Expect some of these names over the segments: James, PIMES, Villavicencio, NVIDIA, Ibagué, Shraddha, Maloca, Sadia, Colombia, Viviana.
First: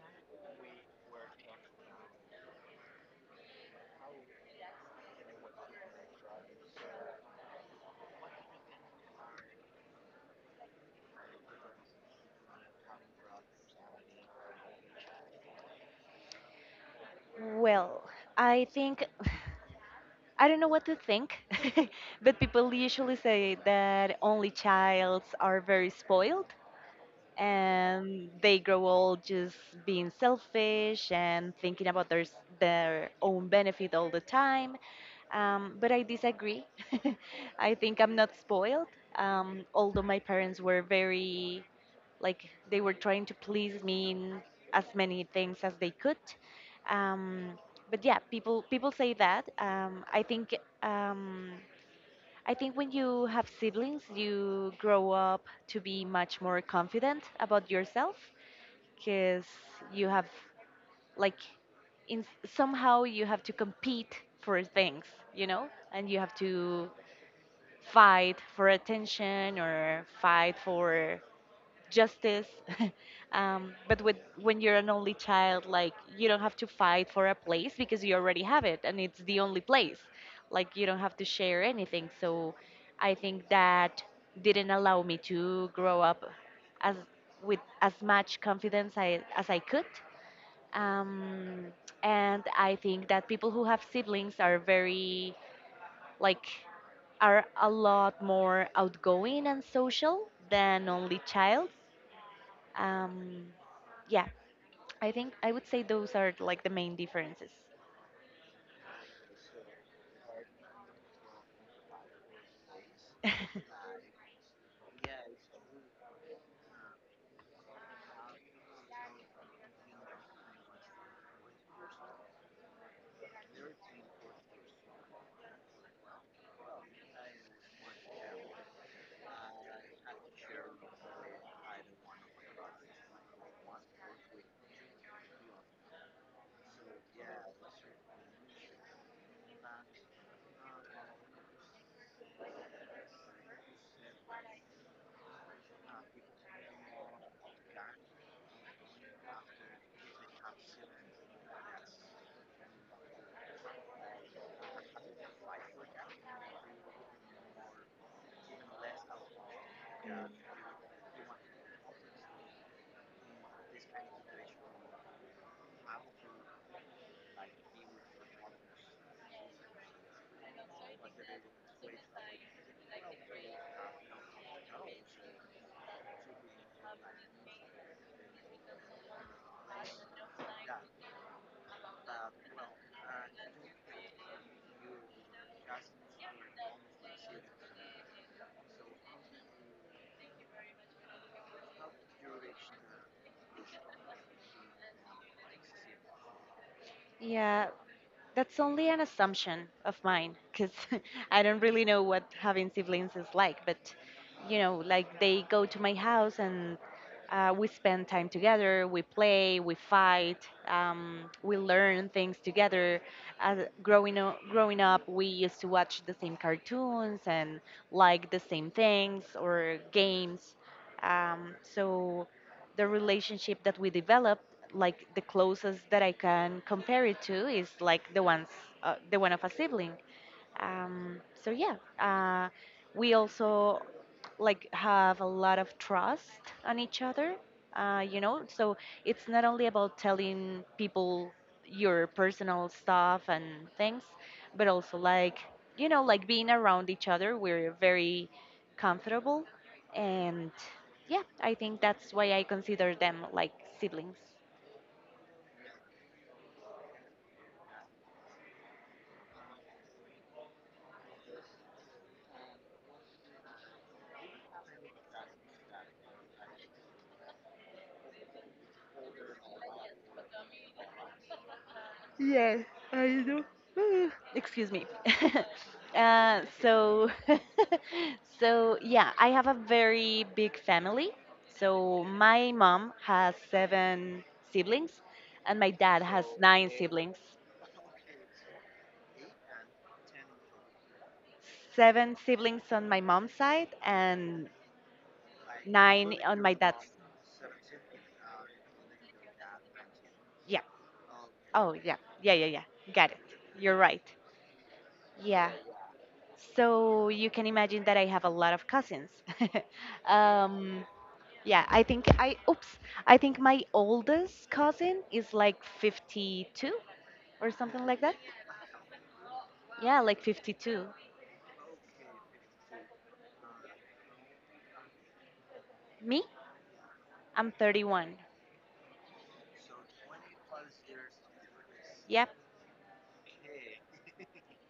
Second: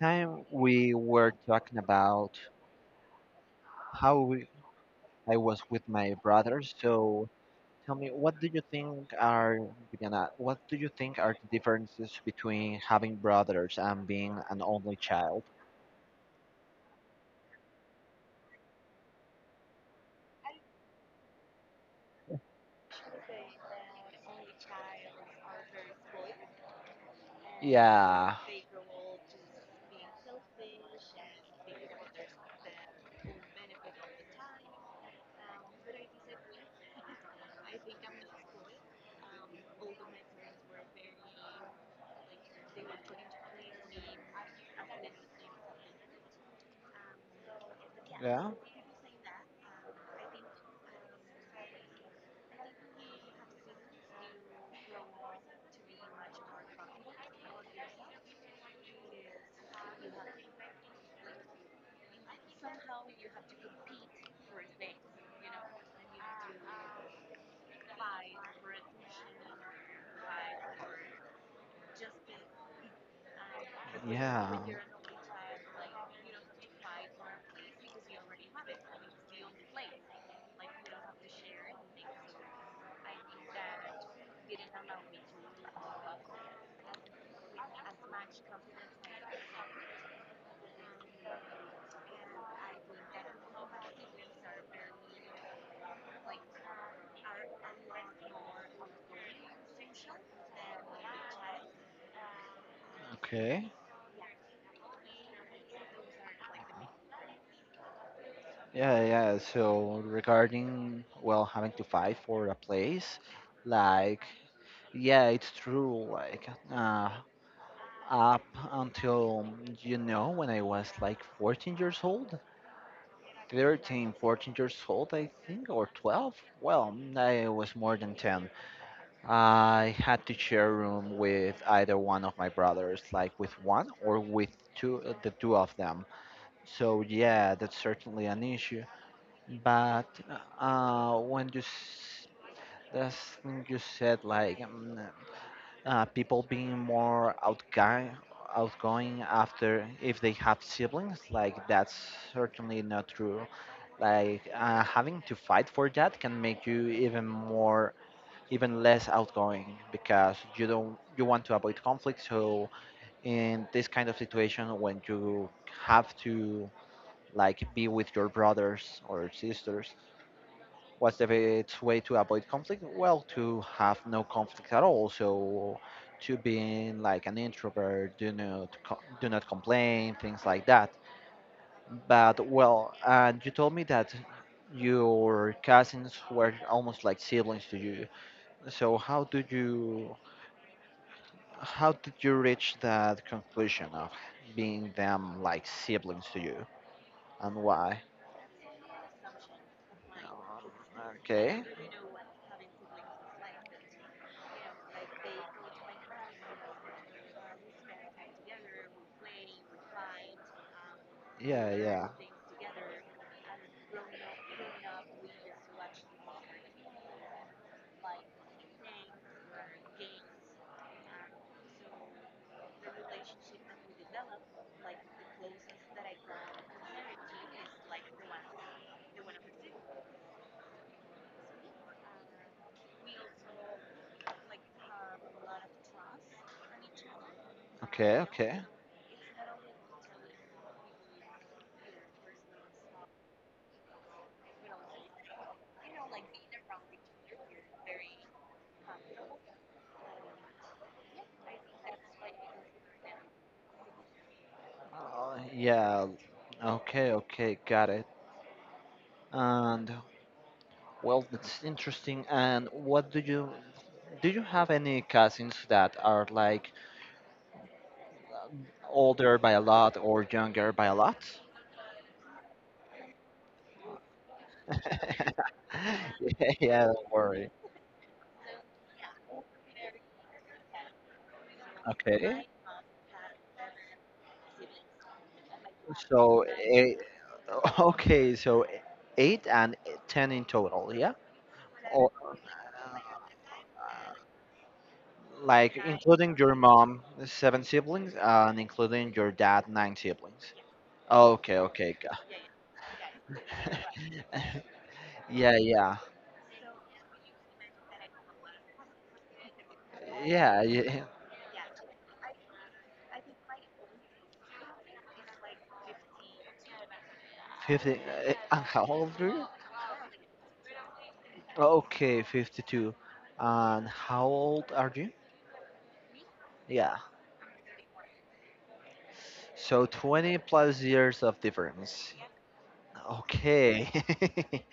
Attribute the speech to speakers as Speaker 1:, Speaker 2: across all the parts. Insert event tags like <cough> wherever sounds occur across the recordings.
Speaker 1: time we were talking about how we, I was with my brothers. So, tell me, what do you think are, Viviana, what do you think are the differences between having brothers and being an only child?
Speaker 2: Well, I think <sighs> I don't know what to think. <laughs> But people usually say that only childs are very spoiled and
Speaker 1: Yeah.
Speaker 2: they grow old just being selfish and thinking about their own benefit all the time. But I disagree. <laughs> I think I'm not spoiled. Although my parents were very, like, they were trying to please me in as many things as they could. Um, but yeah,
Speaker 1: Yeah.
Speaker 2: people say that. I think. Um, I think when you have siblings, you grow up to be much more confident about yourself because you have, like, somehow you have to compete for things, and you have to fight for attention or fight for justice. <laughs> But with
Speaker 1: Yeah.
Speaker 2: when you're an only child, like you don't have to fight for a place because you already have it, and it's the only place. Like you don't have to share anything. So I think that didn't allow me to grow up as with as much confidence as I could. Um, and I think that people who have siblings are very like are a lot more outgoing and social than only child, um,
Speaker 1: Okay.
Speaker 2: yeah, I think I would say those are like the main differences.
Speaker 1: Yeah, yeah. So regarding, well, having to fight for a place,
Speaker 2: <laughs>
Speaker 1: like, yeah, it's true. Like, up until, you know, when I was like 14 years old, 13 14 years old I think, or 12, well, I was more than 10. I had to share a room with either one of my brothers, like with one or with two, the two of them. So yeah, that's certainly an issue. But uh when you s- that's when you said like, people being more outgoing after if they have siblings. Like, that's certainly not true. Like, having to fight for that can make you even more, even less outgoing because you don't you want to avoid conflict. So in this kind of situation, when you have to, like, be with your brothers or sisters, what's the best way to avoid conflict? Well, to have no conflict at all. So, to being like an introvert, do not complain, things like that. But, well, and you told me that your cousins were almost like siblings to you. So how did you reach that conclusion of being them like siblings to you, and
Speaker 2: Yeah,
Speaker 1: why?
Speaker 2: that's only an assumption of mine because <laughs> I
Speaker 1: Okay.
Speaker 2: don't really know what having siblings is like. But, like they go to my house and we spend time together, we play, we fight, we
Speaker 1: Yeah, yeah.
Speaker 2: learn things together. As growing up, we used to watch the same cartoons and like the same things or games. So the relationship that we develop, like the closest that I can compare it to is like the one of a sibling. Um, so yeah, we also like have a lot of trust on each other. Uh,
Speaker 1: Okay,
Speaker 2: you know,
Speaker 1: okay.
Speaker 2: so it's not only about telling people your personal stuff and things, but also like being around each other. We're very comfortable, and yeah, I think that's why I consider them like siblings.
Speaker 1: Yeah. Okay, okay, got it. And, well, it's interesting. And what do? You have any cousins that are like older by a lot or younger by a lot?
Speaker 2: <sighs> Mm, excuse me.
Speaker 1: <laughs>
Speaker 2: <laughs>
Speaker 1: Yeah, yeah,
Speaker 2: So
Speaker 1: don't worry.
Speaker 2: <laughs> yeah, I have a very big family. So
Speaker 1: Okay.
Speaker 2: my mom has 7 siblings, and my dad has
Speaker 1: So
Speaker 2: nine
Speaker 1: eight,
Speaker 2: siblings
Speaker 1: okay, so eight and 10 in total, yeah? Or
Speaker 2: Seven siblings on
Speaker 1: uh,
Speaker 2: my mom's side and
Speaker 1: like,
Speaker 2: nine
Speaker 1: including
Speaker 2: on my
Speaker 1: your
Speaker 2: dad's
Speaker 1: mom, seven siblings, and including your dad, nine siblings.
Speaker 2: Yeah.
Speaker 1: Okay,
Speaker 2: Oh yeah,
Speaker 1: okay, got-
Speaker 2: yeah, yeah, yeah. Got it, you're right.
Speaker 1: <laughs>
Speaker 2: Yeah.
Speaker 1: yeah, yeah,
Speaker 2: So you can imagine that I have a lot of cousins. <laughs>
Speaker 1: yeah,
Speaker 2: um,
Speaker 1: yeah.
Speaker 2: yeah, I think I think my oldest cousin is like 52 or
Speaker 1: <laughs>
Speaker 2: something like
Speaker 1: 50.
Speaker 2: that.
Speaker 1: And how old are you?
Speaker 2: Yeah, like 52.
Speaker 1: Okay, 52. And how old are you?
Speaker 2: Me,
Speaker 1: Yeah.
Speaker 2: I'm 31.
Speaker 1: So 20 plus years of difference.
Speaker 2: Yep.
Speaker 1: Okay. <laughs>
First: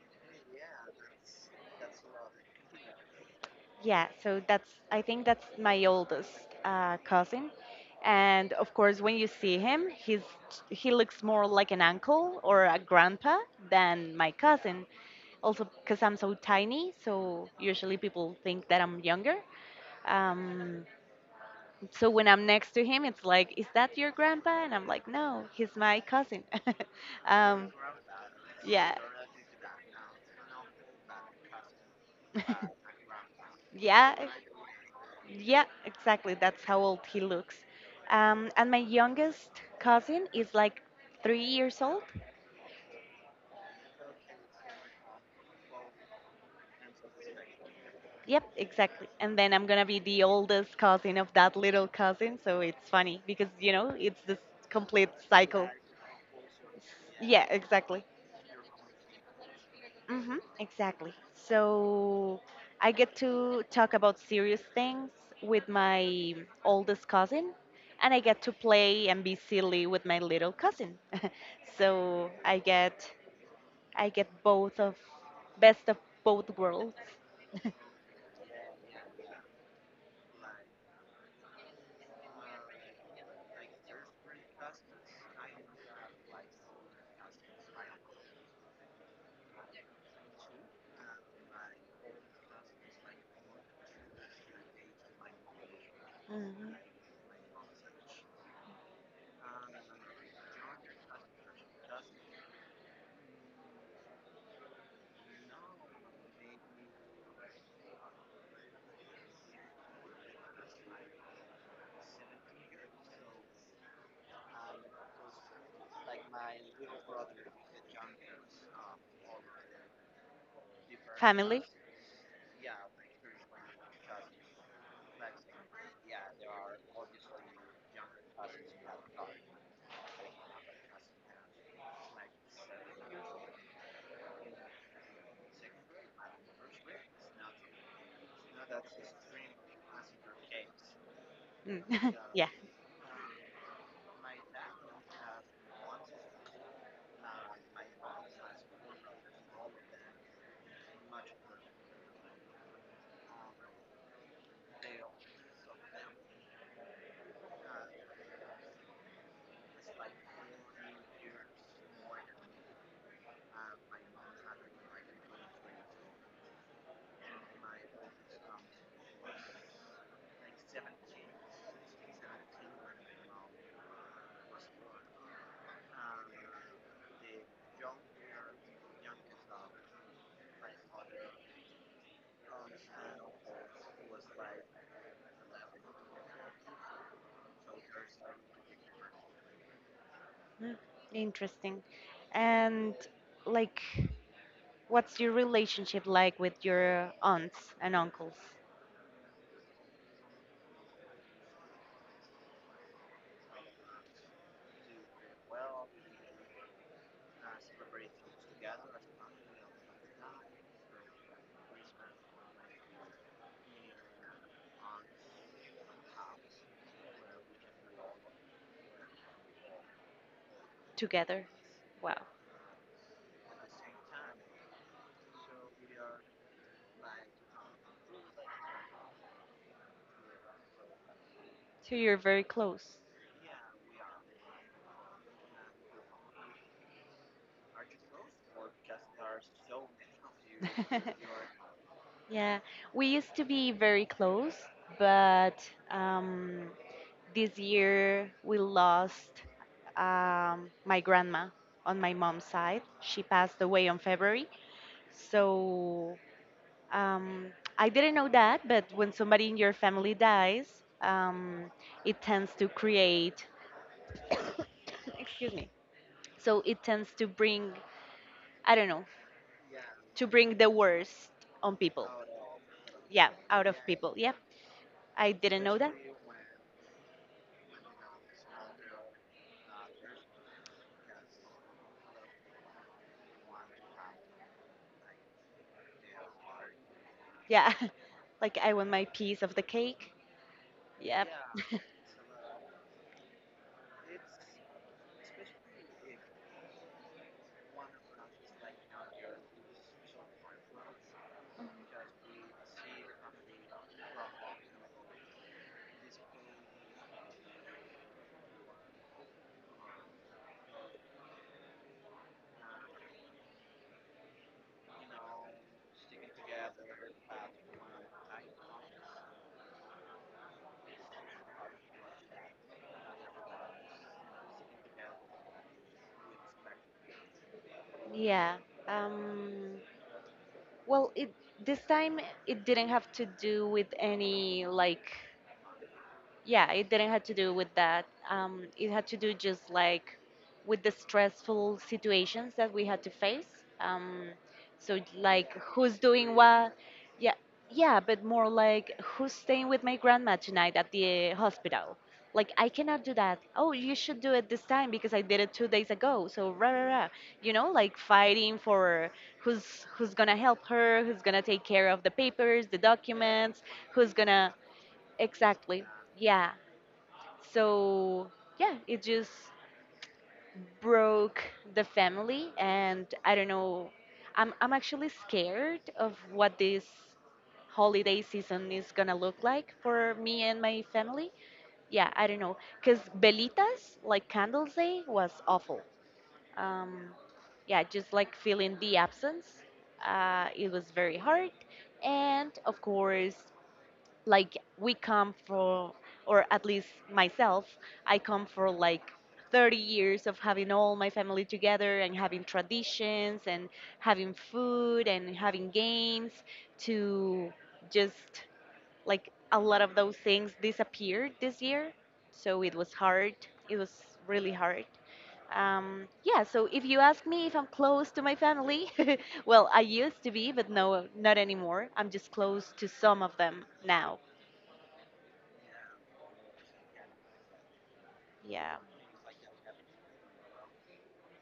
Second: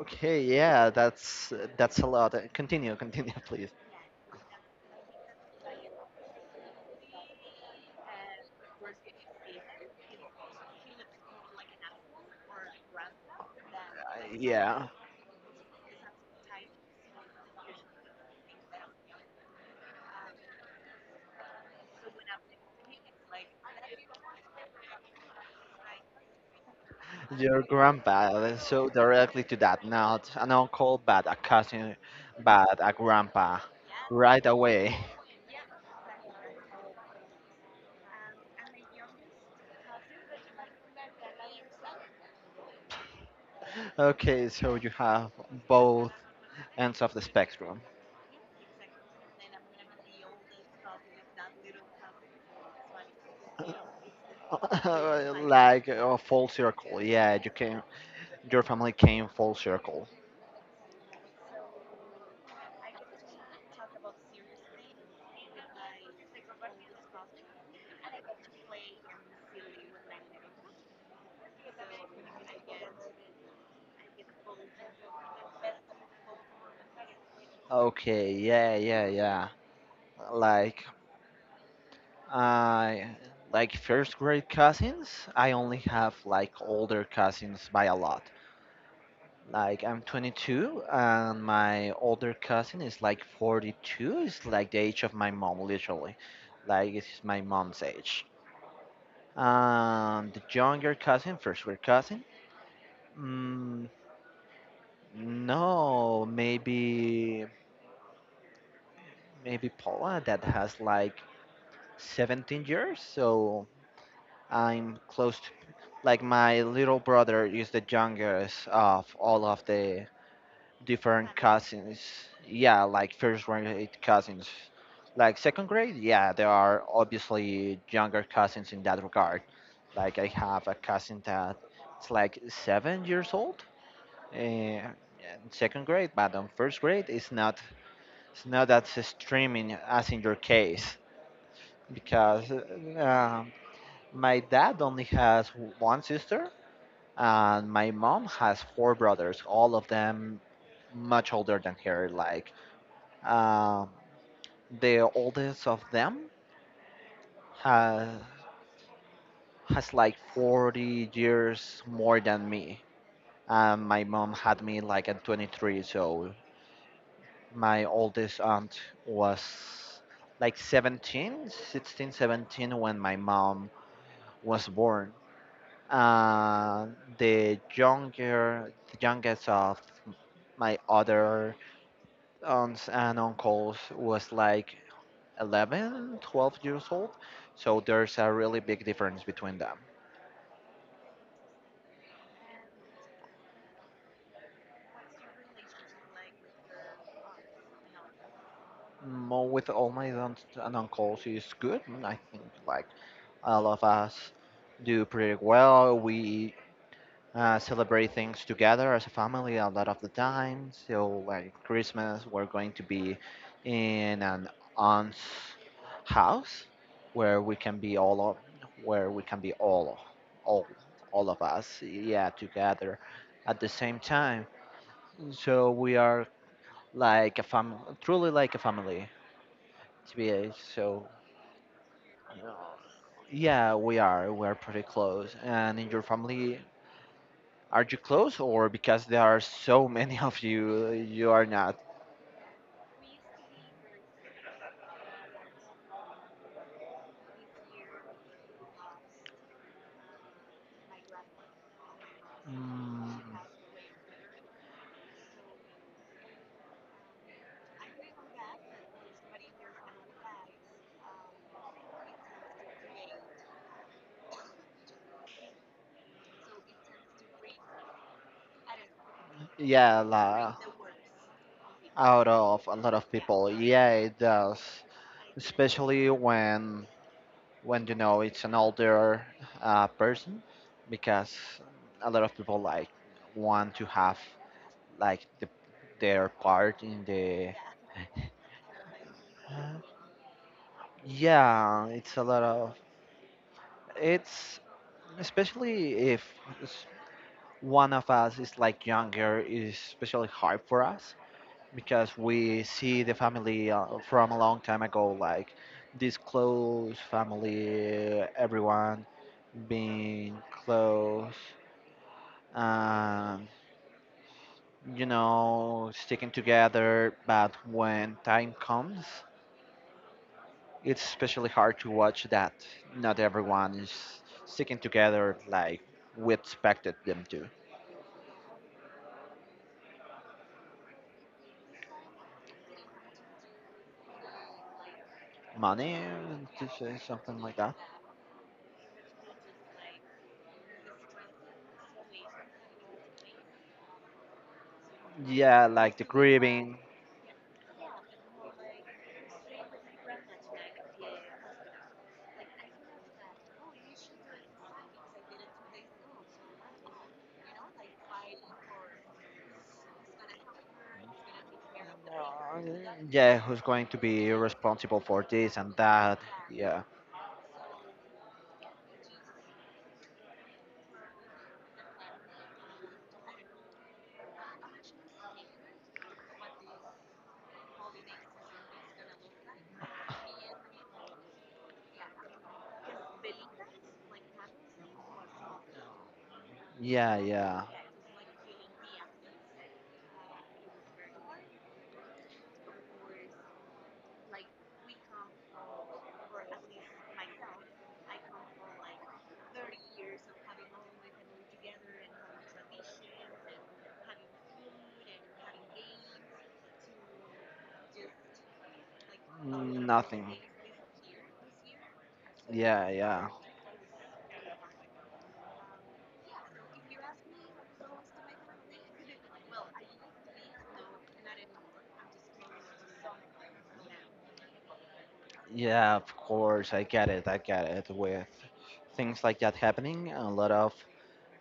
Speaker 1: Okay, yeah, that's a lot. Continue, continue, <laughs> please.
Speaker 2: Yeah, so that's I think that's my oldest, cousin. And of course, when you see him, he looks more like an uncle or a grandpa than my
Speaker 1: Uh,
Speaker 2: cousin.
Speaker 1: Yeah,
Speaker 2: Also because I'm so tiny, so usually people think that I'm younger. Um, so when I'm next to him, it's like, "Is that your grandpa?" And I'm like, "No, he's my cousin." <laughs>
Speaker 1: your
Speaker 2: um,
Speaker 1: grandpa. Let So
Speaker 2: yeah,
Speaker 1: directly to that, not an uncle, but a cousin, but a grandpa,
Speaker 2: yeah,
Speaker 1: right away. <laughs>
Speaker 2: yeah, exactly. That's how old he looks. And my youngest cousin is like 3 years old.
Speaker 1: Okay, so you have both ends of the spectrum.
Speaker 2: Yep, exactly. And then I'm gonna be the oldest cousin of that little cousin, so it's funny because you know it's this complete
Speaker 1: <laughs>
Speaker 2: cycle.
Speaker 1: Like a full circle. Yeah,
Speaker 2: Yeah,
Speaker 1: you came,
Speaker 2: exactly.
Speaker 1: your family came full circle.
Speaker 2: Mhm, exactly. So I get to talk about serious things with my oldest cousin, and I get to play and be silly with my little cousin. <laughs> so I get both of best of both worlds.
Speaker 1: Okay, yeah, yeah, yeah. Like I like first grade cousins. I only have like older cousins by a lot. Like, I'm 22 and my older cousin is like 42. It's like the age of my mom, literally.
Speaker 2: Mhm.
Speaker 1: Like, it's my mom's age. And the younger cousin, first grade cousin. Mm, no, maybe Paula that has like 17 years. So I'm close to, like, my little brother is the youngest of all of the different
Speaker 2: Family?
Speaker 1: cousins. Yeah, like first grade cousins. Like second grade, yeah, there are obviously younger cousins in that regard. Like I have a cousin that it's like 7 years old, in second grade, but on first grade it's not, it's not that streaming as in your case
Speaker 2: Mm. <laughs> Yeah.
Speaker 1: because um, my dad only has one sister and my mom has four brothers, all of them much older than her. Like, um, the oldest of them has has like 40 years more than me. My mom had me like at 23, so my oldest aunt was like 17, 16, 17 when my mom was born. Uh, the younger, the youngest of my other aunts and uncles was like 11 12 years old, so there's a really big difference between them.
Speaker 2: Mm. Interesting. And like, what's your relationship like with your aunts and uncles
Speaker 1: Mo with all my aunts and uncles is good, I think. Like all of us do pretty well. We celebrate things together as a family a lot of the time. So, like, Christmas, we're going to be in an aunt's house where we can be all of, where we can be all, all of
Speaker 2: together?
Speaker 1: us,
Speaker 2: Wow.
Speaker 1: yeah, together at the same time. So we are like a family, truly like a family, to be so.
Speaker 2: So you're very
Speaker 1: uh,
Speaker 2: close.
Speaker 1: Yeah, we are. We are pretty close. And in your family, are you close, or because there are so many of you,
Speaker 2: <laughs>
Speaker 1: you are not?
Speaker 2: Yeah, we used to be very close, but um, This year we lost, my grandma on my mom's side.
Speaker 1: Mm,
Speaker 2: She passed away on February. So, um, I didn't know that, but when somebody in your family dies, um, it tends to <laughs> excuse me, so it tends to I don't know,
Speaker 1: yeah,
Speaker 2: to bring the worst on people.
Speaker 1: out of a lot of
Speaker 2: Yeah,
Speaker 1: people.
Speaker 2: out of
Speaker 1: Yeah,
Speaker 2: people.
Speaker 1: it
Speaker 2: Yep.
Speaker 1: does,
Speaker 2: I didn't know that.
Speaker 1: especially when you know it's an older, person, because a lot of people, like, want to have like the, their part in the.
Speaker 2: Yeah. <laughs> like I want my piece of the cake. Yep.
Speaker 1: Yeah, it's a lot of, it's, especially if one of us is like younger, is especially hard for us because we see the family, from a long time ago, like this close family, everyone being close. um, you know, sticking together, but when time comes, it's especially hard to watch that not everyone is sticking together like we expected them to.
Speaker 2: Yeah. Um, well, it this time it didn't have to do with any, like,
Speaker 1: Money to
Speaker 2: yeah, it
Speaker 1: say
Speaker 2: didn't have to
Speaker 1: something
Speaker 2: do
Speaker 1: like
Speaker 2: with
Speaker 1: that.
Speaker 2: that. It had to do just like with the stressful situations that we had to face. um, so like
Speaker 1: Yeah, like
Speaker 2: who's
Speaker 1: the
Speaker 2: doing what.
Speaker 1: grieving.
Speaker 2: Yeah, yeah, but more like who's staying with my grandma tonight at the hospital, like I cannot do that, oh you should do it this time because I did it 2 days ago, so rah, rah, rah. You know, like fighting for who's gonna help her, who's gonna take care of the papers, the
Speaker 1: Yeah, who's
Speaker 2: documents,
Speaker 1: going to
Speaker 2: who's
Speaker 1: be
Speaker 2: gonna,
Speaker 1: responsible for this and
Speaker 2: exactly,
Speaker 1: that?
Speaker 2: yeah.
Speaker 1: Yeah,
Speaker 2: So yeah, it just broke the family, and I don't know. I'm actually scared of what this holiday season is gonna look like for me and my family. Yeah, I don't know, cause Belitas, like candles day was awful. Um,
Speaker 1: yeah, yeah.
Speaker 2: yeah, just like feeling the absence, it was very hard, and of course like we come for or at least myself I come for like 30 years of having all my family together and having traditions and having food and having games to just like a lot of those
Speaker 1: Nothing.
Speaker 2: things disappeared this year, so it
Speaker 1: Yeah,
Speaker 2: was
Speaker 1: yeah.
Speaker 2: hard it was really hard. Yeah, so if you ask me if I'm close to my family, <laughs> well, I used to be, but no, not anymore, I'm just close to some of them now.
Speaker 1: Yeah, of course, I get it. I get it. With
Speaker 2: Yeah.
Speaker 1: things like that happening, a lot of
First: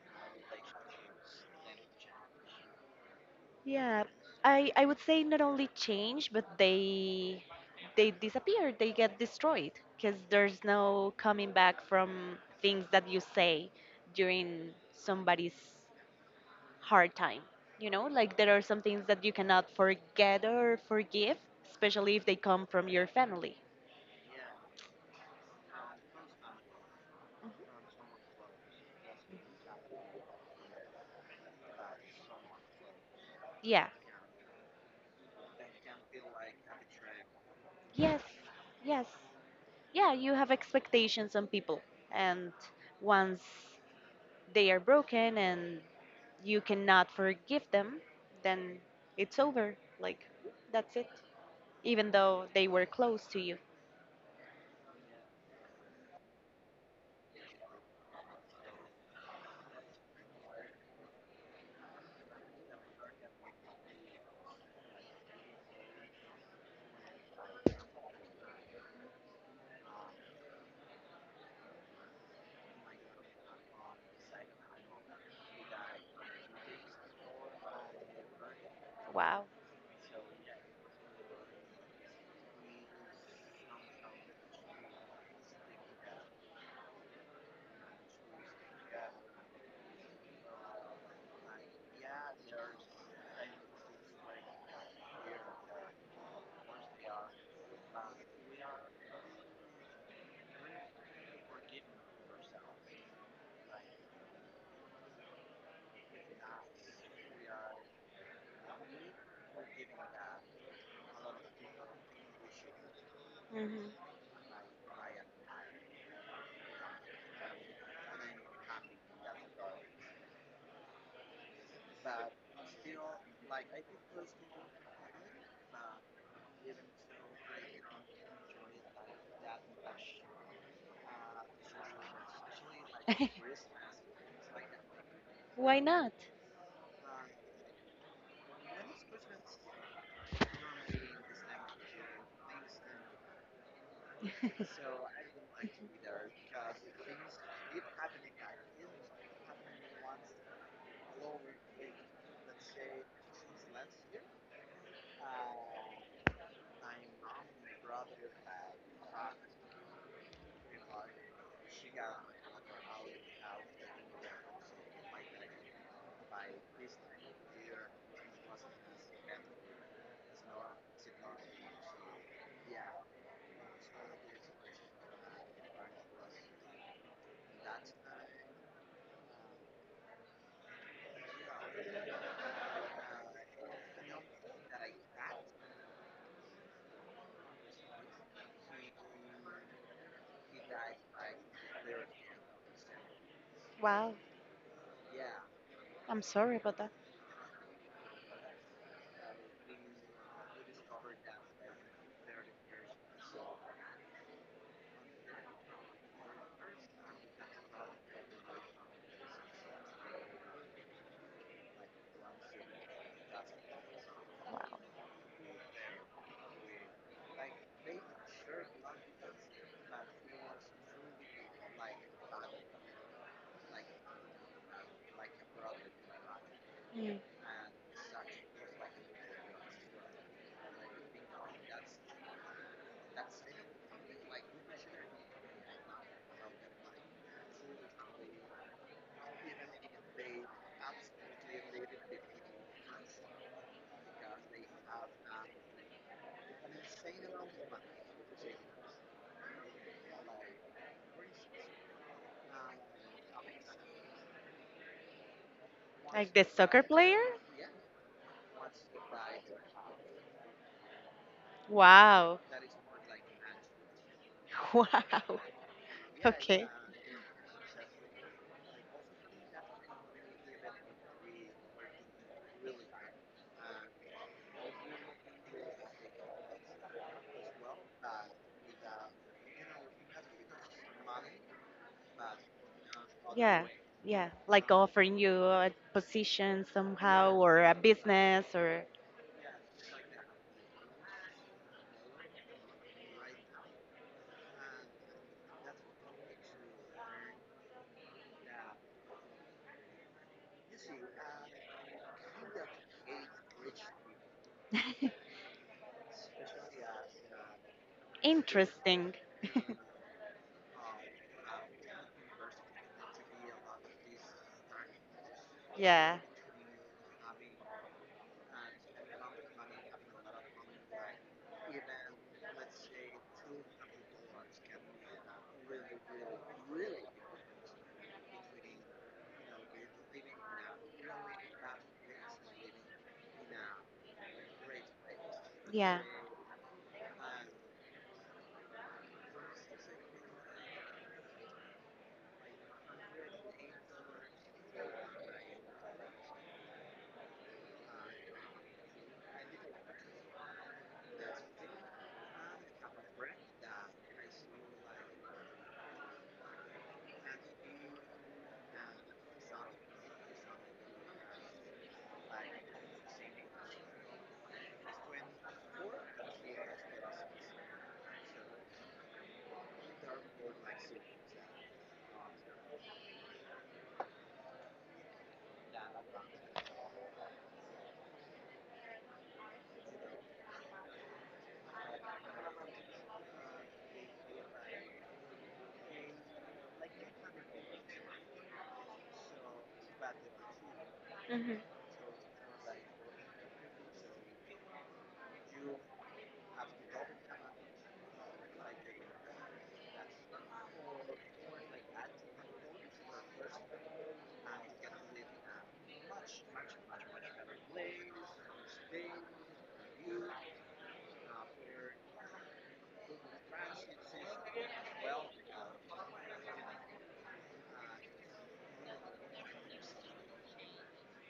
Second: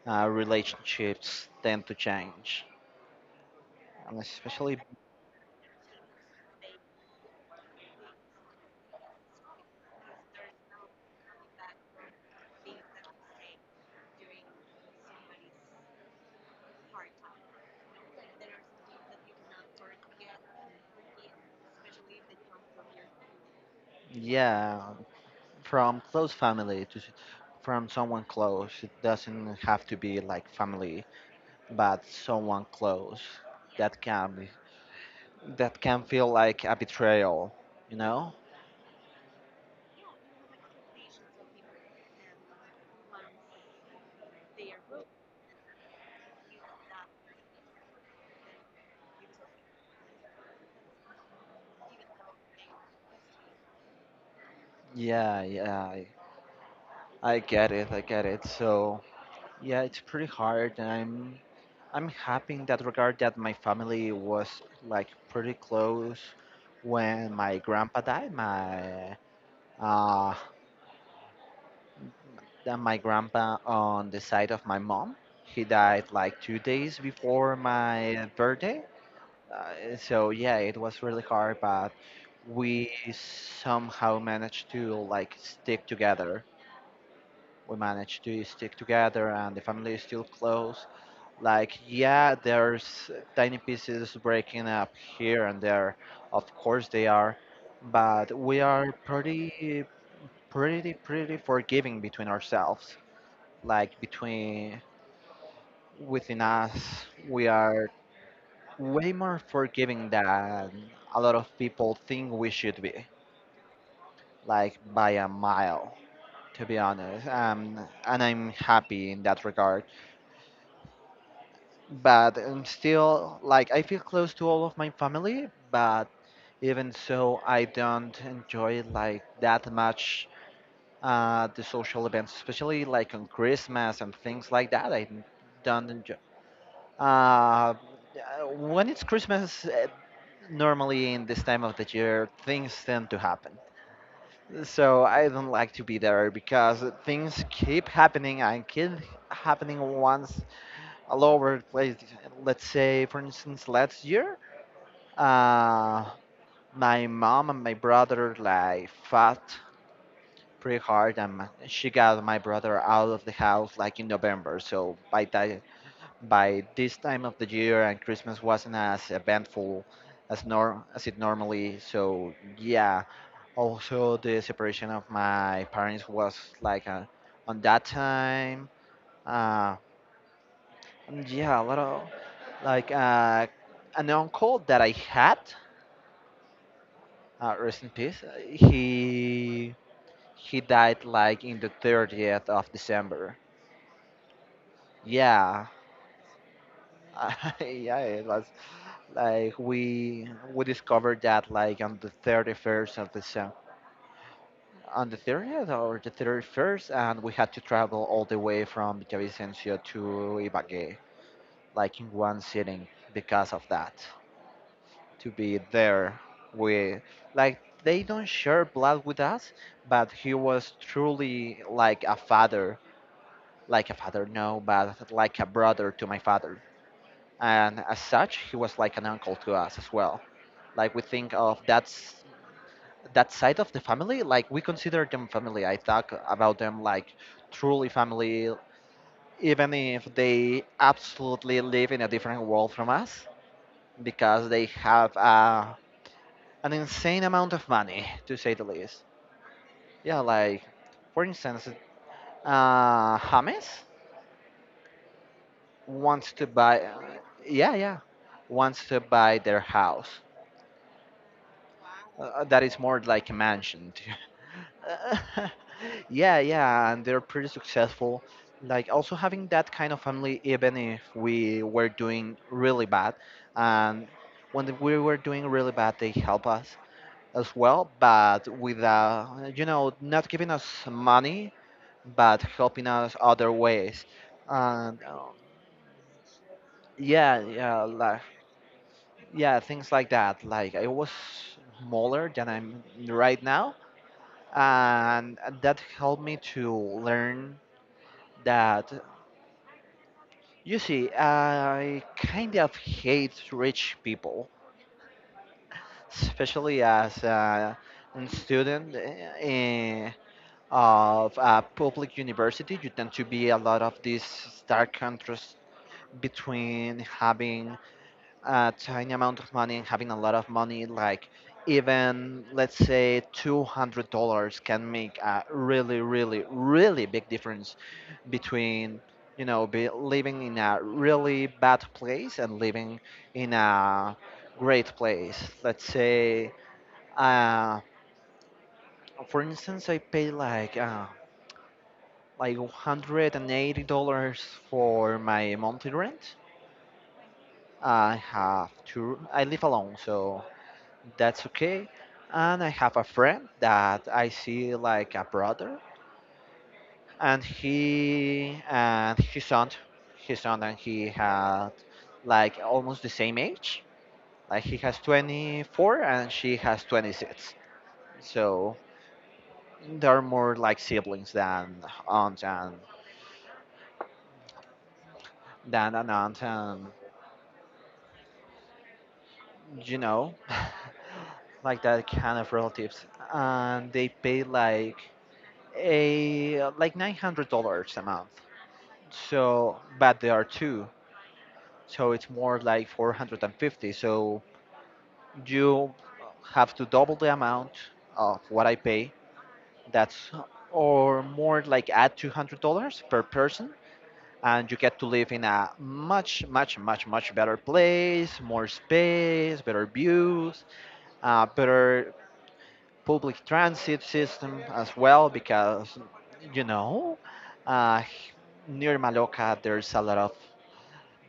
Speaker 1: relationships tend to change.
Speaker 2: Yeah,
Speaker 1: And
Speaker 2: I
Speaker 1: especially,
Speaker 2: I would say not only change, but they disappear, they get destroyed because there's no coming back from things that you say during somebody's hard time. You know, like there are some things that you cannot forget or forgive, especially if they come from your family.
Speaker 1: yeah, from close family from someone close, it doesn't have to be like family, but someone close,
Speaker 2: Yeah.
Speaker 1: that can be, that can feel like a betrayal, you
Speaker 2: Yes.
Speaker 1: know.
Speaker 2: Yes. Yeah, you have expectations on people, and once they are broken and you cannot forgive them, then it's over. Like, that's it. Even though they were close to you.
Speaker 1: Yeah, yeah, I get it, I get it. So yeah, it's pretty hard and I'm happy in that regard that my family was, like, pretty close. When my grandpa died, my, uh, that my grandpa on the side of my mom, he died like 2 days before my birthday.
Speaker 2: Wow.
Speaker 1: So yeah, it was really hard, but we somehow managed to, like, stick together. We managed to stick together and the family is still close. Like, yeah, there's tiny pieces breaking up here and there, of course they are, but we are pretty, pretty, pretty forgiving between ourselves, like, between, within us, we are way more forgiving than a lot of people think we should be,
Speaker 2: Hmm. <laughs>
Speaker 1: like, by a mile, to be honest. And I'm happy in that regard. But I'm still, like, I feel close to all of my family, but even so, I don't enjoy, like, that much, the social events, especially, like, on Christmas and things like that. I
Speaker 2: Why
Speaker 1: don't
Speaker 2: not?
Speaker 1: enjoy. Uh, uh, when it's Christmas, normally in this time of the year things tend to happen,
Speaker 2: <laughs>
Speaker 1: so I don't like to be there because things keep happening and keep happening, once, all over the place. Let's say, for instance, last year, uh, my mom and my brother, like, fought pretty hard and she got my brother out of the house, like, in November. So, by this time of the year, and Christmas wasn't as eventful as, nor as it normally. So yeah, also the separation of my parents was like, on that time. Uh, and yeah, a lot of, like, an uncle that I had, rest in peace. He died like in the 30th of December.
Speaker 2: Wow.
Speaker 1: Yeah,
Speaker 2: I'm sorry about that.
Speaker 1: <laughs> yeah, it was like we discovered that like on the 31st of December, on the 30th or the 31st, and we had to travel all the way from Villavicencio to Ibagué, like in one sitting, because of that.
Speaker 2: Wow.
Speaker 1: To be there with, like, they don't share blood with us, but he was truly like a father, like a father, no, but like a brother to my father.
Speaker 2: Mm.
Speaker 1: And as such, he was like an uncle to us as well. Like we think of that side of the family, like, we consider them family. I talk about them like truly family, even if they absolutely live in a different world from us because they have an insane amount of money, to say the least. Yeah, like, for instance, James wants
Speaker 2: Like
Speaker 1: to
Speaker 2: the
Speaker 1: buy,
Speaker 2: soccer player?
Speaker 1: yeah, yeah, wants to buy their house,
Speaker 2: Wow.
Speaker 1: that is more like a mansion.
Speaker 2: <laughs> Wow.
Speaker 1: <laughs> <laughs> Yeah,
Speaker 2: Okay.
Speaker 1: yeah, and they're pretty successful. Like, also having that kind of family, even if we were doing really bad, and when we were doing really bad, they help us as well. But with, you know, not giving us money, but helping us other
Speaker 2: Yeah,
Speaker 1: ways,
Speaker 2: yeah, like
Speaker 1: and
Speaker 2: offering you a position somehow
Speaker 1: yeah,
Speaker 2: or a
Speaker 1: yeah, like,
Speaker 2: business, or.
Speaker 1: yeah, things like that. Like I was smaller than I'm right now, and that helped me to learn that, you see, I kind of hate rich people,
Speaker 2: <laughs>
Speaker 1: especially as a student,
Speaker 2: interesting. <laughs>
Speaker 1: eh, of a public university. You tend to be a lot of this stark contrast
Speaker 2: Yeah,
Speaker 1: between having a tiny amount of money and having a lot of money, like, even, let's say, $200 can make a really, really, really big difference between, you know, be living in a really bad place and living in a great place. Let's
Speaker 2: yeah.
Speaker 1: say, uh, for instance, I pay like like $180 for my monthly rent. I have to. I live alone, so that's okay. And I have a friend that I see like a brother, and he and his son, and he had like almost the same age. Like, he has 24 and she has 26. So they are more like siblings than aunt and than an aunt and you know, <laughs> like that kind of relatives. And they pay like a like $900 a month. So, but there are two.
Speaker 2: Hmm.
Speaker 1: So it's more like 450. So you have to double the amount of what I pay. That's or more like add $200 per person. And you get to live in a much, much, much, much better place, more space, better views, better public transit system as well, because, you know, uh, near Maloca, there's a lot of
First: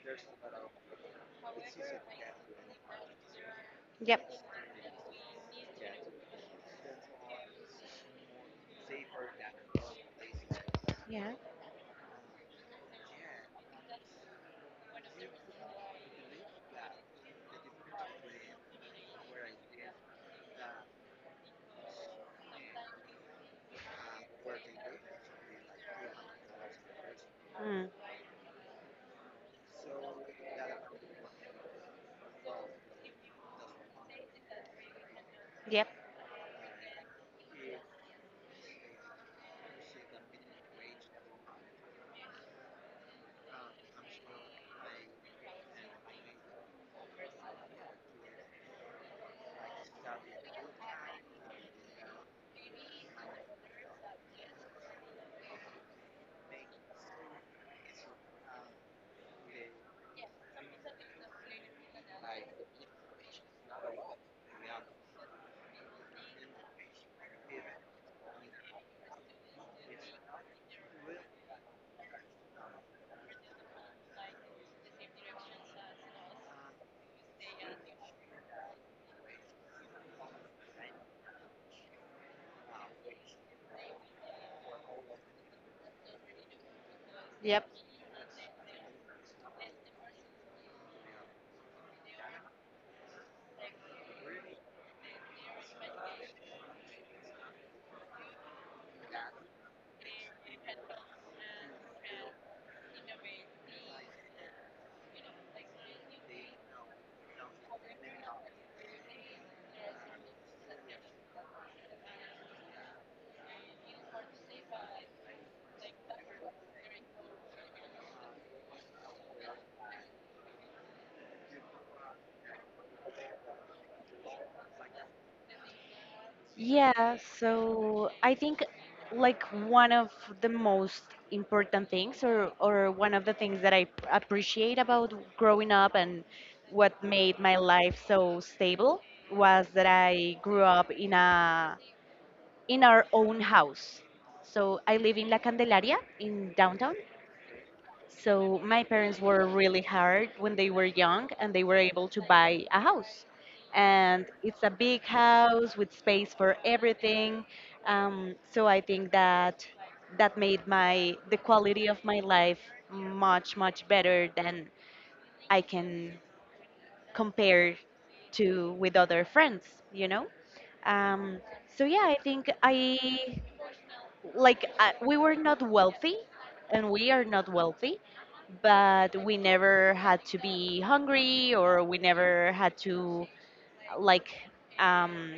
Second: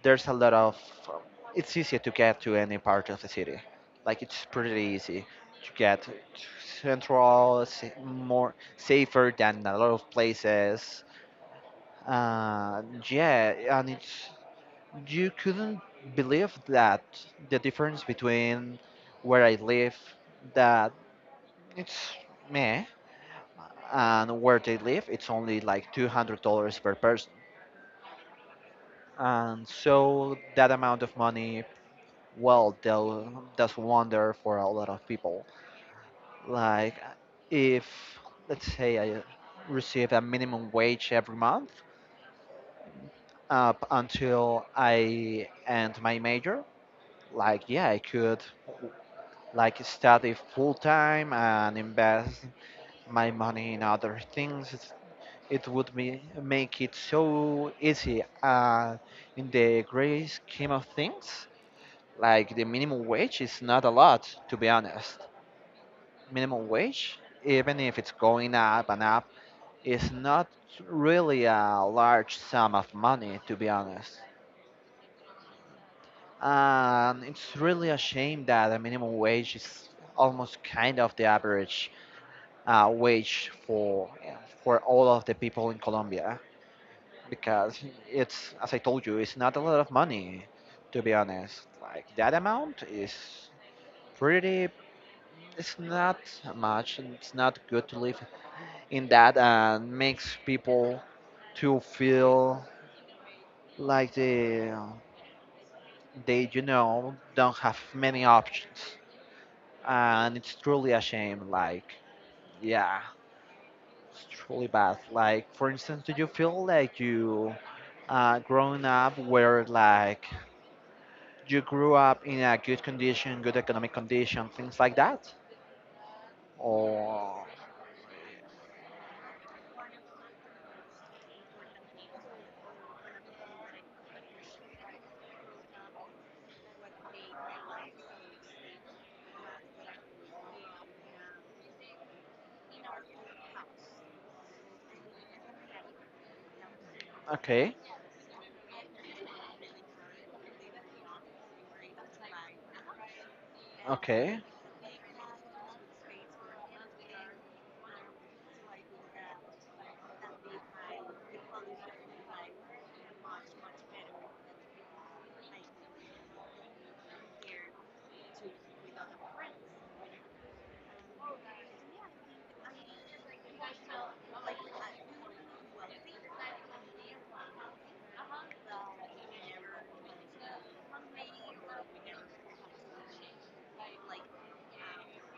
Speaker 1: there's a lot of um, it's easier to get to any part of the city, like,
Speaker 2: Yep.
Speaker 1: it's pretty easy to get to more safer than a lot of places.
Speaker 2: Yeah.
Speaker 1: uh, yeah, and it's you couldn't believe that the difference between where I live, that it's meh, and where they live, it's only like $200 per person,
Speaker 2: Mm.
Speaker 1: and so that amount of money, well, they'll that's wonder for a lot of people.
Speaker 2: Yep.
Speaker 1: Like, if let's say I receive a minimum wage every month up until I end my major, like, yeah, I could like study full time and invest my money in other things. It would be, make it so easy, in the great scheme of things, like, the minimum wage is not a lot, to be honest. Minimum wage, even if it's going up and up, is not really a large sum of money, to be honest. And it's really a shame that the minimum wage is almost kind of the average wage for all of the people in Colombia,
Speaker 2: Yep.
Speaker 1: because it's, as I told you, it's not a lot of money, to be honest. Like, that amount is pretty. It's not much, and it's not good to live in that, and makes people to feel like they don't have many options, and it's truly a shame. Like, yeah, it's truly bad. Like, for instance, do you feel like you growing up where, like, you grew up in a good condition, good economic condition, things like that,
Speaker 2: Yeah,
Speaker 1: or?
Speaker 2: so I think like one of the most important things or one of the things that appreciate about growing up and what made my life so stable was that I grew up in our own house. So I live in La Candelaria in downtown.
Speaker 1: Okay.
Speaker 2: So my parents were really hard when they were young and they were able to buy a house. And
Speaker 1: Okay.
Speaker 2: it's a big house with space for everything. So I think that that made my the quality of my life much better than I can compare to with other friends, you know. Um, so yeah, I think I like we were not wealthy and we are not wealthy, but we never had to be hungry or we never had to, like um,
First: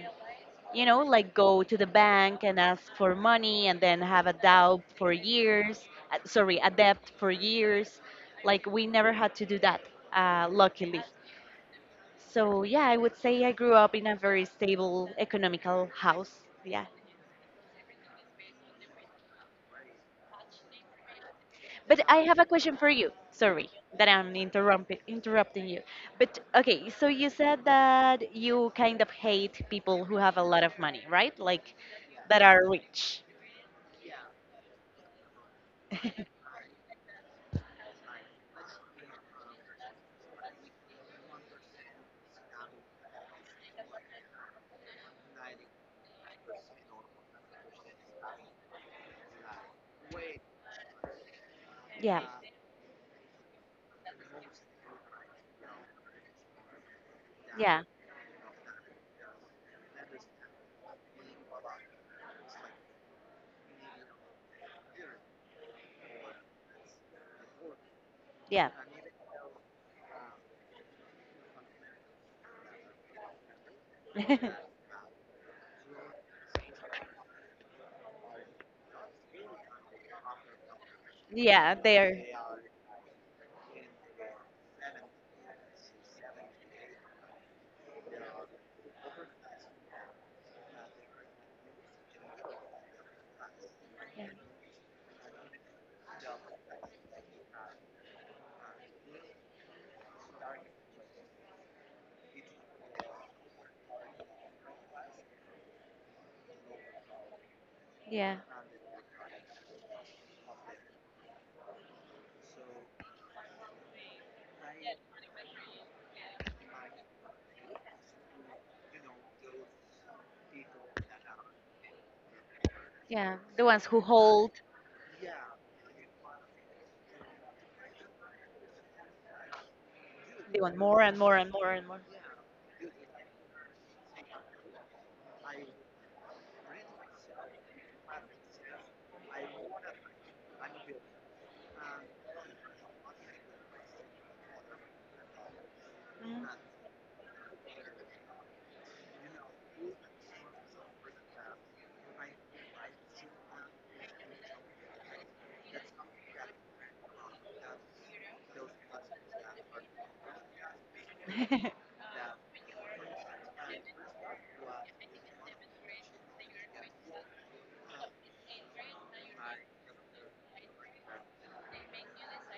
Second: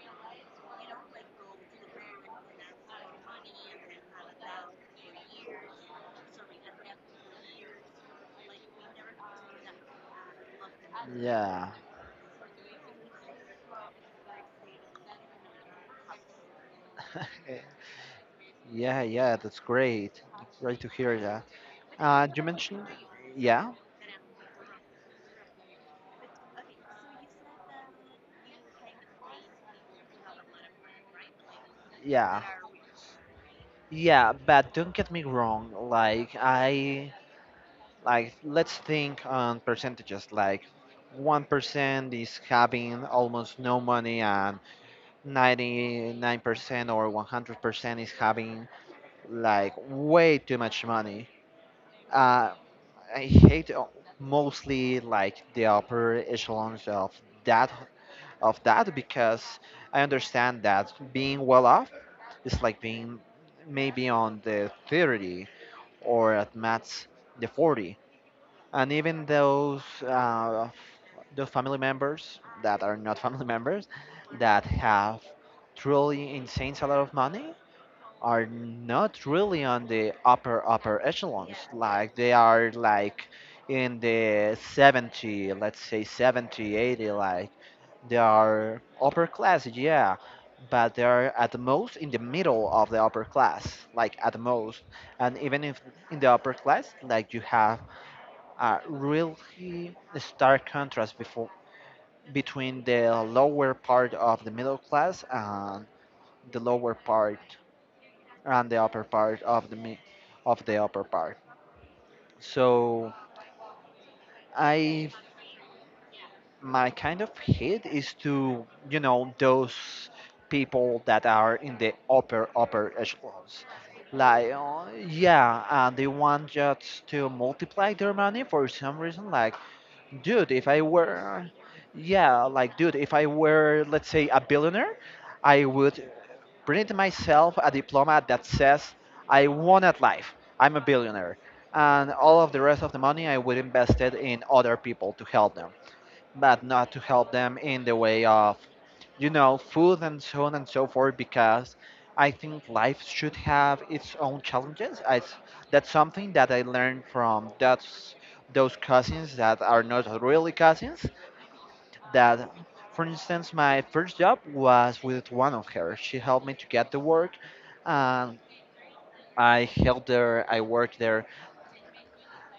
Speaker 2: go to the bank and ask for money and then have a doubt for years, sorry, a debt for years. Like we never had to do that,
Speaker 1: And
Speaker 2: luckily.
Speaker 1: love that. Yeah.
Speaker 2: So yeah, I would say I grew up in a very stable economical house. Yeah.
Speaker 1: <laughs> Yeah, yeah, that's great. Great to hear that.
Speaker 2: But I have
Speaker 1: You
Speaker 2: a question
Speaker 1: mentioned,
Speaker 2: for you. Sorry
Speaker 1: yeah,
Speaker 2: that I'm interrupting you. But okay, so you said that you kind of hate people who have a lot of money, right? Like that
Speaker 1: yeah.
Speaker 2: are rich.
Speaker 1: Yeah, but don't get me wrong.
Speaker 2: <laughs>
Speaker 1: Like, let's think on percentages. Like, 1% is having almost no money, and 99% or 100% is having like way too much money.
Speaker 2: Yeah.
Speaker 1: Uh, I hate mostly like the upper echelons of that,
Speaker 2: Yeah.
Speaker 1: because I understand that being well off is like being maybe on the 30, or at max the 40,
Speaker 2: Yeah.
Speaker 1: and even those, those family members that are not <laughs> family members, that
Speaker 2: <laughs>
Speaker 1: have truly insane a lot of money, are not really on the upper upper echelons.
Speaker 2: Yeah,
Speaker 1: Like,
Speaker 2: they're,
Speaker 1: they are like in the 70, let's say 70 80, like, they are upper class, yeah, but they are at the most in the middle of the upper class, like,
Speaker 2: yeah,
Speaker 1: at the most. And even if in the upper class, like, you have a really stark contrast before, between the lower part of the middle class and the lower part,
Speaker 2: yeah,
Speaker 1: and the upper part of the of the upper part. So, I my kind of hate is to those people that are in the upper upper
Speaker 2: yeah.
Speaker 1: echelons.
Speaker 2: The ones who
Speaker 1: Like,
Speaker 2: hold,
Speaker 1: yeah, and they want just to multiply their money for some reason. Like, dude
Speaker 2: they
Speaker 1: if I
Speaker 2: want more and more
Speaker 1: were
Speaker 2: and more and more.
Speaker 1: yeah, like, dude, if I were, let's say, a billionaire, I would print myself a diploma that says I won at life, I'm a billionaire, and all of the rest of the money I would invest it in other people to help them, but not to help them in the way of, you know, food and so on and so forth, because I think life should have its own challenges. That's something that I learned from, those cousins that are not really cousins.
Speaker 2: Mm.
Speaker 1: That, for instance, my first job was with one of her. She helped me to get the work, and I helped her, I worked there,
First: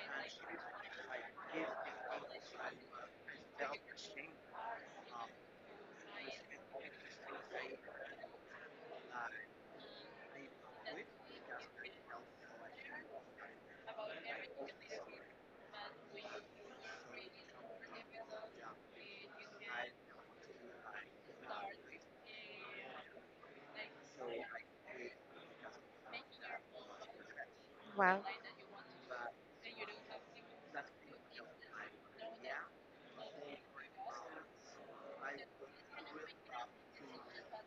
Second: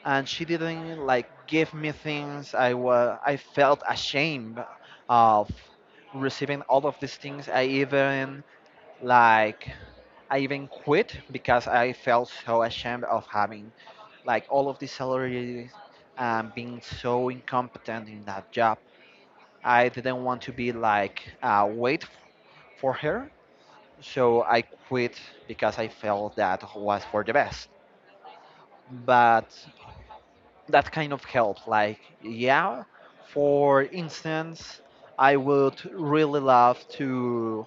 Speaker 1: and she didn't like give me things, i felt ashamed of receiving all of these things. I even like i even quit because I felt so ashamed of having like all of these salaries and being so incompetent in that job. I didn't want to be like wait for her, so I quit because I felt that was for the best.
Speaker 2: <laughs> Wow.
Speaker 1: But that kind of help. Like, yeah, for instance, I would really love to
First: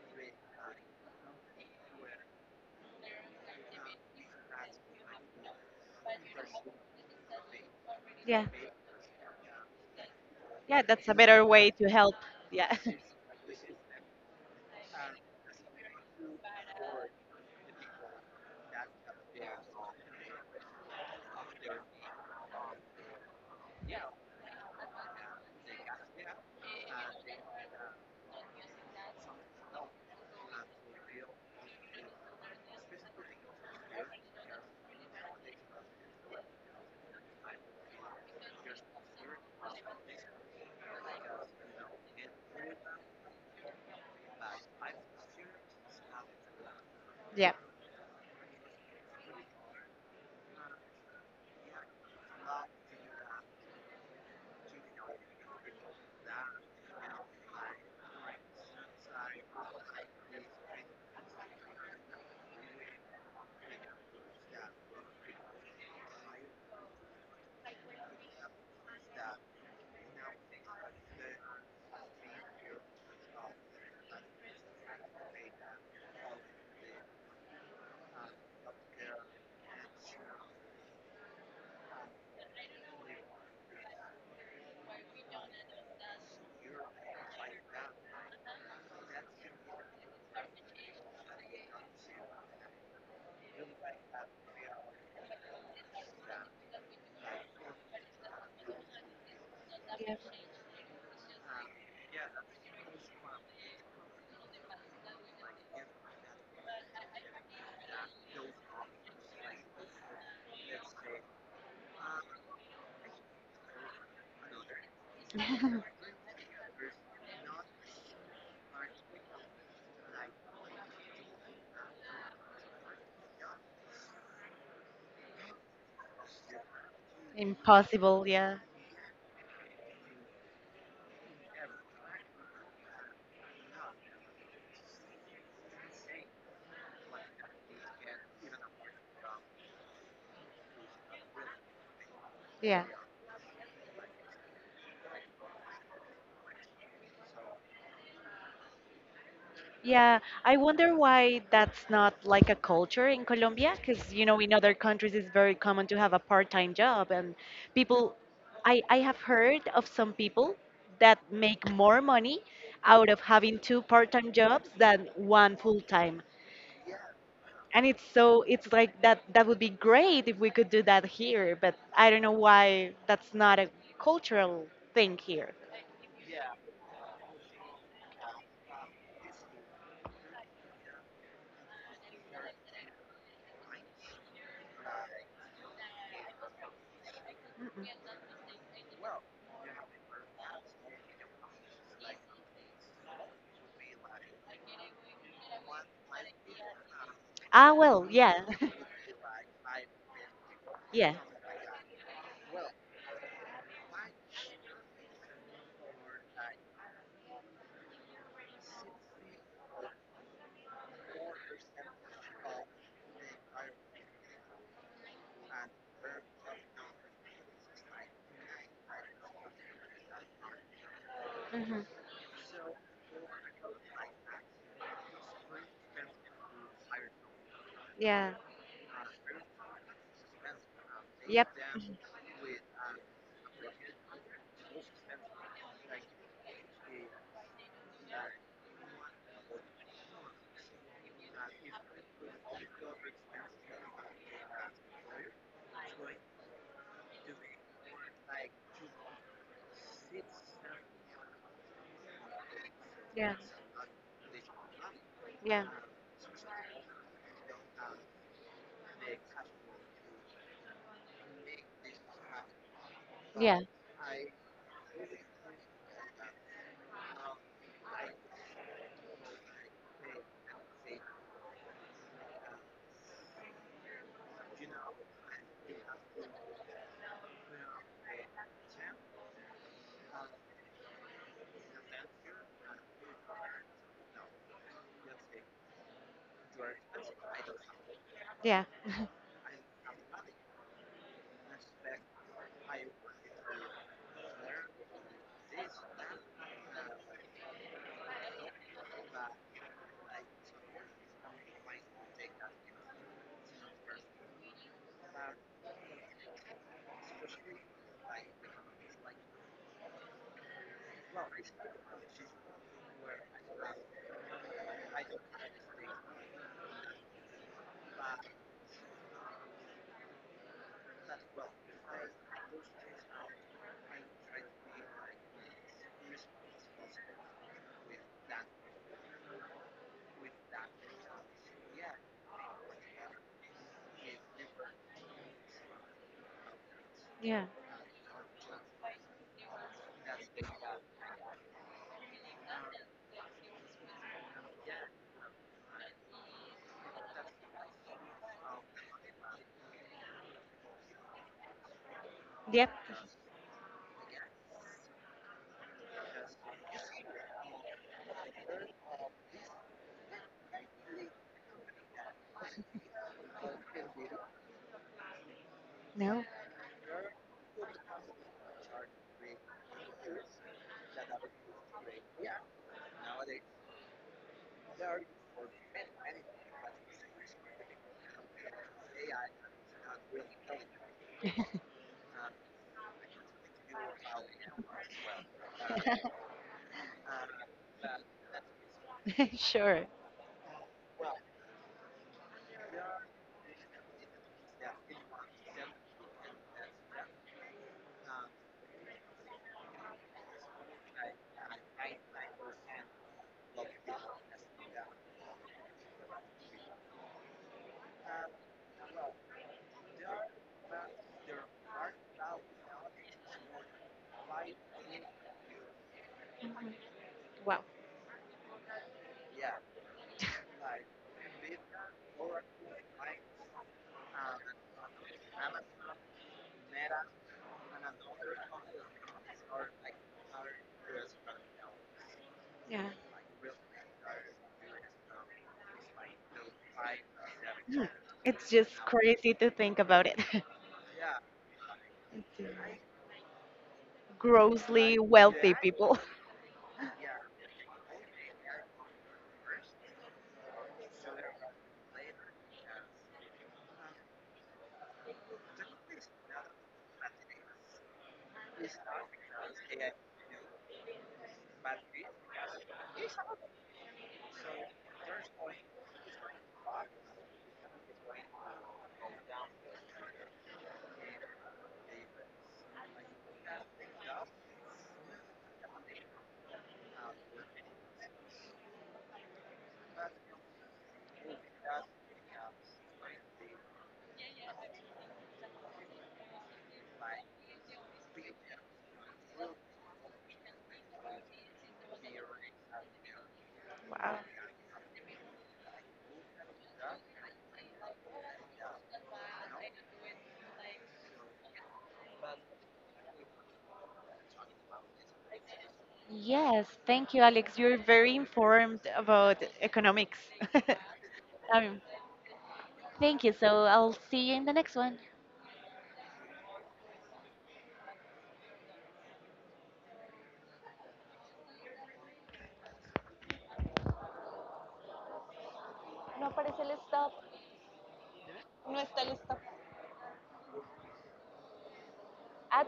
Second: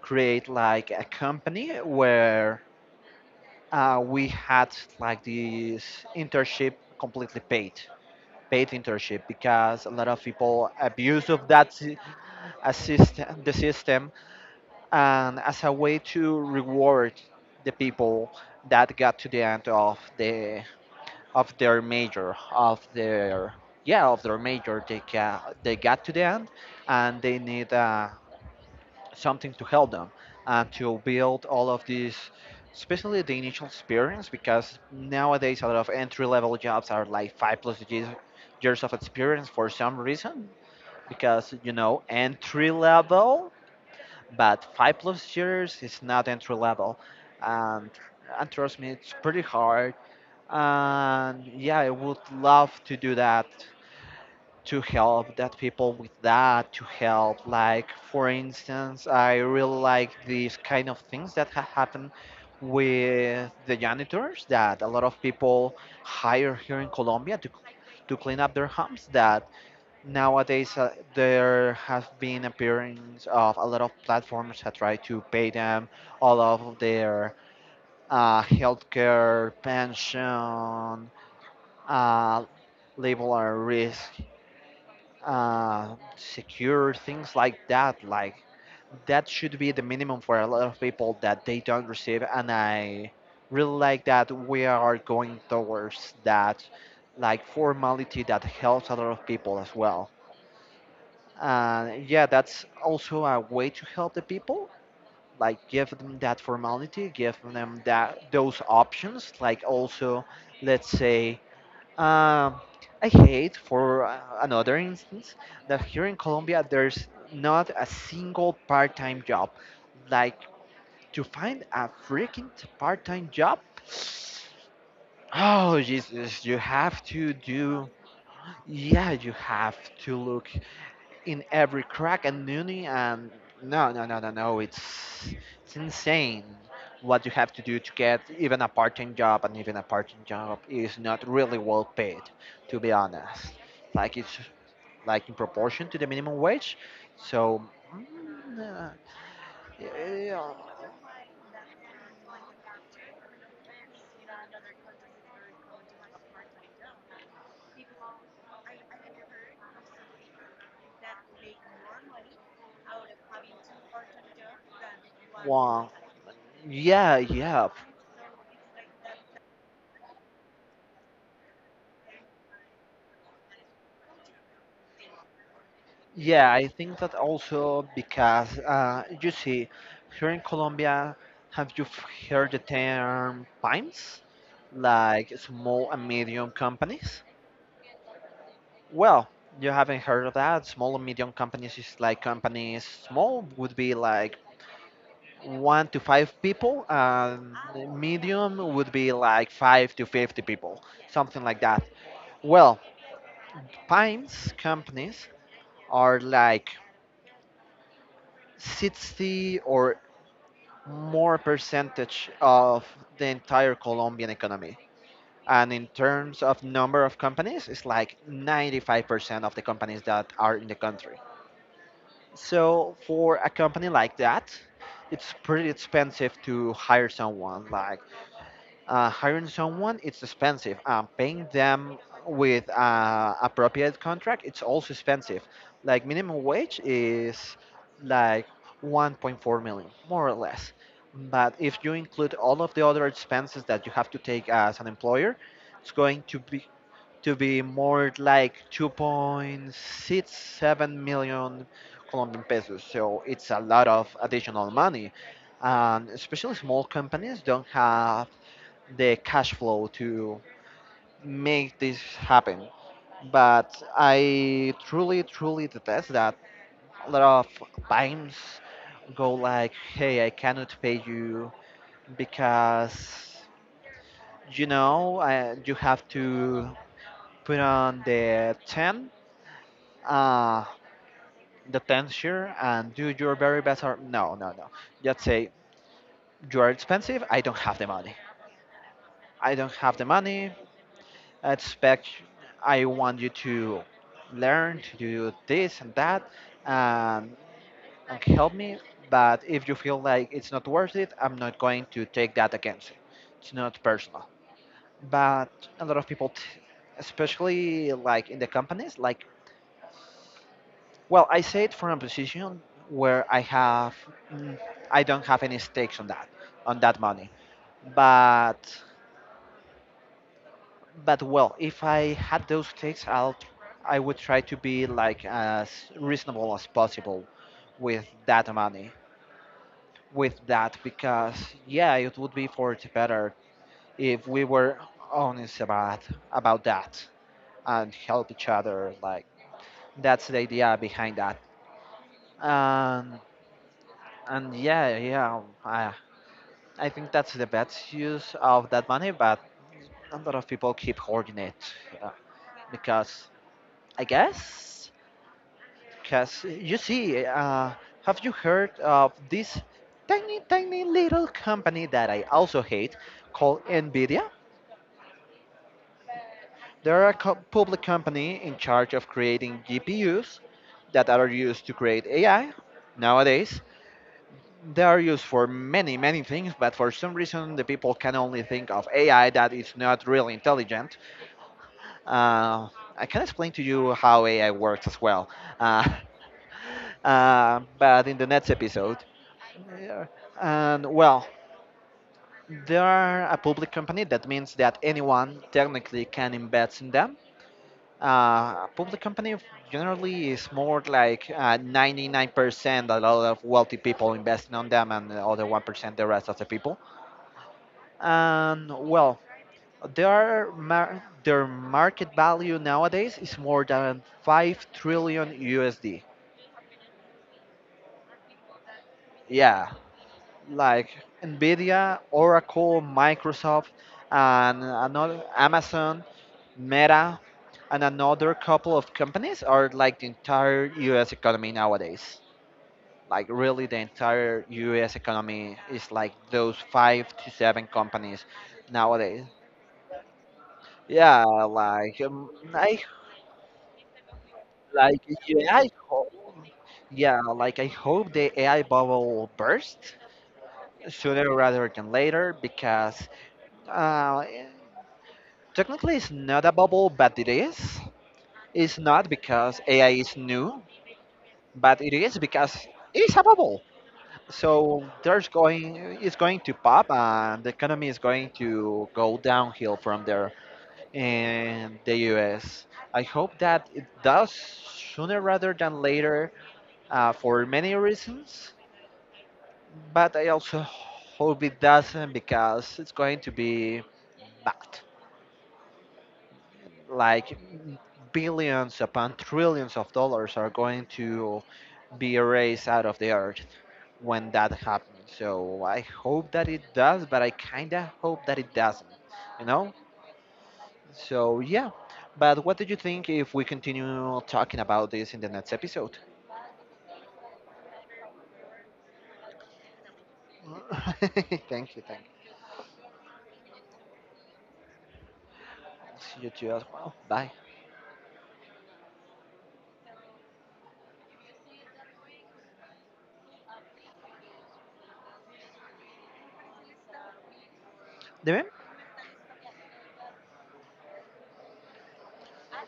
Speaker 1: create, like, a company where we had like this internship completely paid.
Speaker 2: Yeah.
Speaker 1: Paid internship, because a lot of people
Speaker 2: Yeah, that's a
Speaker 1: abuse
Speaker 2: better
Speaker 1: of
Speaker 2: way
Speaker 1: that
Speaker 2: to help. Yeah. <laughs>
Speaker 1: the system, and as a way to reward the people that got to the end of the of their major of their yeah of their major, they got to the end, and they need something to help them and to build all of these, especially the initial experience, because nowadays a lot of entry level jobs are like five plus years of experience, for some reason, because, you know, entry level, but 5+ years is not entry level.
Speaker 2: Yeah.
Speaker 1: And trust me, it's pretty hard, and yeah, I would love to do that, to help that people with that, to help, like, for instance, I really like these kind of things that happen with the janitors, that a lot of people hire here in colombia to clean up their homes, that nowadays, there have been appearance of a lot of platforms that try to pay them all of their healthcare pension, uh, label our risk, secure, things like that. Like, that should be the minimum for a lot of people that they don't receive, and I really like that we are going towards that, like, formality that helps a lot of people as well.
Speaker 2: Yeah.
Speaker 1: And yeah, that's also a way to help the people. Like, give them that formality, give them that, those options. Like also, let's say, um, I hate, for another instance, that
Speaker 2: <laughs>
Speaker 1: here in Colombia there's not a single part-time job. Like, to find a freaking part-time job, oh Jesus, you have to do.
Speaker 2: Impossible, yeah.
Speaker 1: Yeah, you have to look in every crack and noonie, and no, no, no, no, no, it's insane what you have to do to get even a part-time job, and even a part-time job is not really well paid, to
Speaker 2: Yeah.
Speaker 1: be honest, like, it's, like, in proportion to the minimum wage. So, mm, uh,
Speaker 2: Yeah,
Speaker 1: yeah,
Speaker 2: I wonder why that's not like a culture in Colombia, because you know in other countries it's very common to have a part-time job, and people, I have heard of some people that make more money out of having two part-time jobs than one
Speaker 1: well,
Speaker 2: full-time,
Speaker 1: yeah yeah
Speaker 2: and it's like that, that would be great if we could do that here, but I don't know why that's not a cultural thing here.
Speaker 1: Yeah, I think that also because, you see, here in Colombia, have you heard the term PIMES, like, small and medium companies? Well, you haven't heard of that. Small and medium companies is like companies, small would be like one to five people, and
Speaker 2: Ah, well, yeah,
Speaker 1: medium
Speaker 2: <laughs>
Speaker 1: would be like five to 50 people,
Speaker 2: yeah,
Speaker 1: something like that. Well, PIMES companies are like 60 or more percentage of the entire Colombian economy. And in terms of number of companies, it's like 95% of the companies that are in the country.
Speaker 2: hmm,
Speaker 1: So for a company like that, it's pretty expensive to hire someone. Like,
Speaker 2: yeah,
Speaker 1: hiring someone, it's expensive, paying
Speaker 2: yep.
Speaker 1: them with appropriate contract, it's also expensive. Like, minimum wage is like 1.4 million, more or less, but if you include all of the other expenses that you have to take as an employer, it's going to be, more like 2.67 million colombian pesos, so
Speaker 2: Yeah.
Speaker 1: it's a lot of additional money.
Speaker 2: Yeah.
Speaker 1: And especially small companies don't have the cash flow to make this happen.
Speaker 2: Yeah.
Speaker 1: But I truly, truly detest that a lot of times go like, "Hey, I cannot pay you because, you know, you have to put on the ten, uh, the ten share, and do your very best." Or no, no, no. Just say, you are expensive. I don't have the money.
Speaker 2: Yeah. <laughs>
Speaker 1: I don't have the money. I expect I want you to learn to do this and that, and, and, help me. But if you feel like it's not worth it, I'm not going to take that against it. It's not personal. But a lot of people, especially like in the companies, like, well, I say it from a position where I have, mm, I don't have any stakes on that, money. But, well, if I had those takes, I would try to be like as reasonable as possible with that money, with that, because yeah, it would be for the better if we were honest about that,
Speaker 2: Yeah.
Speaker 1: and help each other. Like, that's the idea behind that. And and yeah, yeah, I think that's the best use of that money, but a lot of people keep hoarding it, yeah,
Speaker 2: Yep.
Speaker 1: because, I guess. Because, you see, have you heard of this tiny, tiny little company that I also hate called NVIDIA?
Speaker 2: No.
Speaker 1: They're a public company in charge of creating GPUs that are used to create AI nowadays. They are used for many, many things, but for some reason, the people can only think of AI that is not really intelligent. Uh, I can explain to you how AI works as well. Uh, <laughs> but in the next episode.
Speaker 2: <laughs> Sure.
Speaker 1: Yeah. And well, they are a public company. That means that anyone technically can invest in them. A public company generally is more like 99% a lot of wealthy people investing on them, and the other 1% the rest of the people. And well, their their market value nowadays is more than 5 trillion USD.
Speaker 2: Wow.
Speaker 1: Yeah, like Nvidia, Oracle, Microsoft, and another Amazon, Meta, and another couple of companies are like the entire U.S. economy nowadays.
Speaker 2: Yeah.
Speaker 1: Like really, the entire U.S. economy is like those five to seven companies
Speaker 2: It's just
Speaker 1: nowadays.
Speaker 2: crazy to think about it. <laughs>
Speaker 1: Yeah, like,
Speaker 2: It's, uh,
Speaker 1: I
Speaker 2: Grossly
Speaker 1: like yeah,
Speaker 2: wealthy
Speaker 1: I
Speaker 2: people. <laughs>
Speaker 1: hope yeah, like, I hope the AI bubble will burst sooner rather than later because, uh, technically, it's not a bubble, but it is. It's not because AI is new, but it is because it's a bubble. So it's going to pop, and the economy is going to go downhill from there in the U.S. I hope that it does sooner rather than later, for many reasons. But I also hope it doesn't because it's going to be bad, like, billions upon trillions of dollars are going to be erased out of the earth
Speaker 2: Wow.
Speaker 1: when that happens. So I hope that it does, but I kind of hope that it doesn't, you know? So yeah. But what do you think if we continue talking about this in the next episode?
Speaker 2: Yes, thank you, Alex. You're very informed about economics. <laughs>
Speaker 1: <laughs> Thank
Speaker 2: Um,
Speaker 1: you, thank you.
Speaker 2: thank you. So I'll see you in the next one.
Speaker 1: See you too as well. Bye.
Speaker 2: No aparece el stop.
Speaker 1: Deben
Speaker 2: No está el stop. Ah,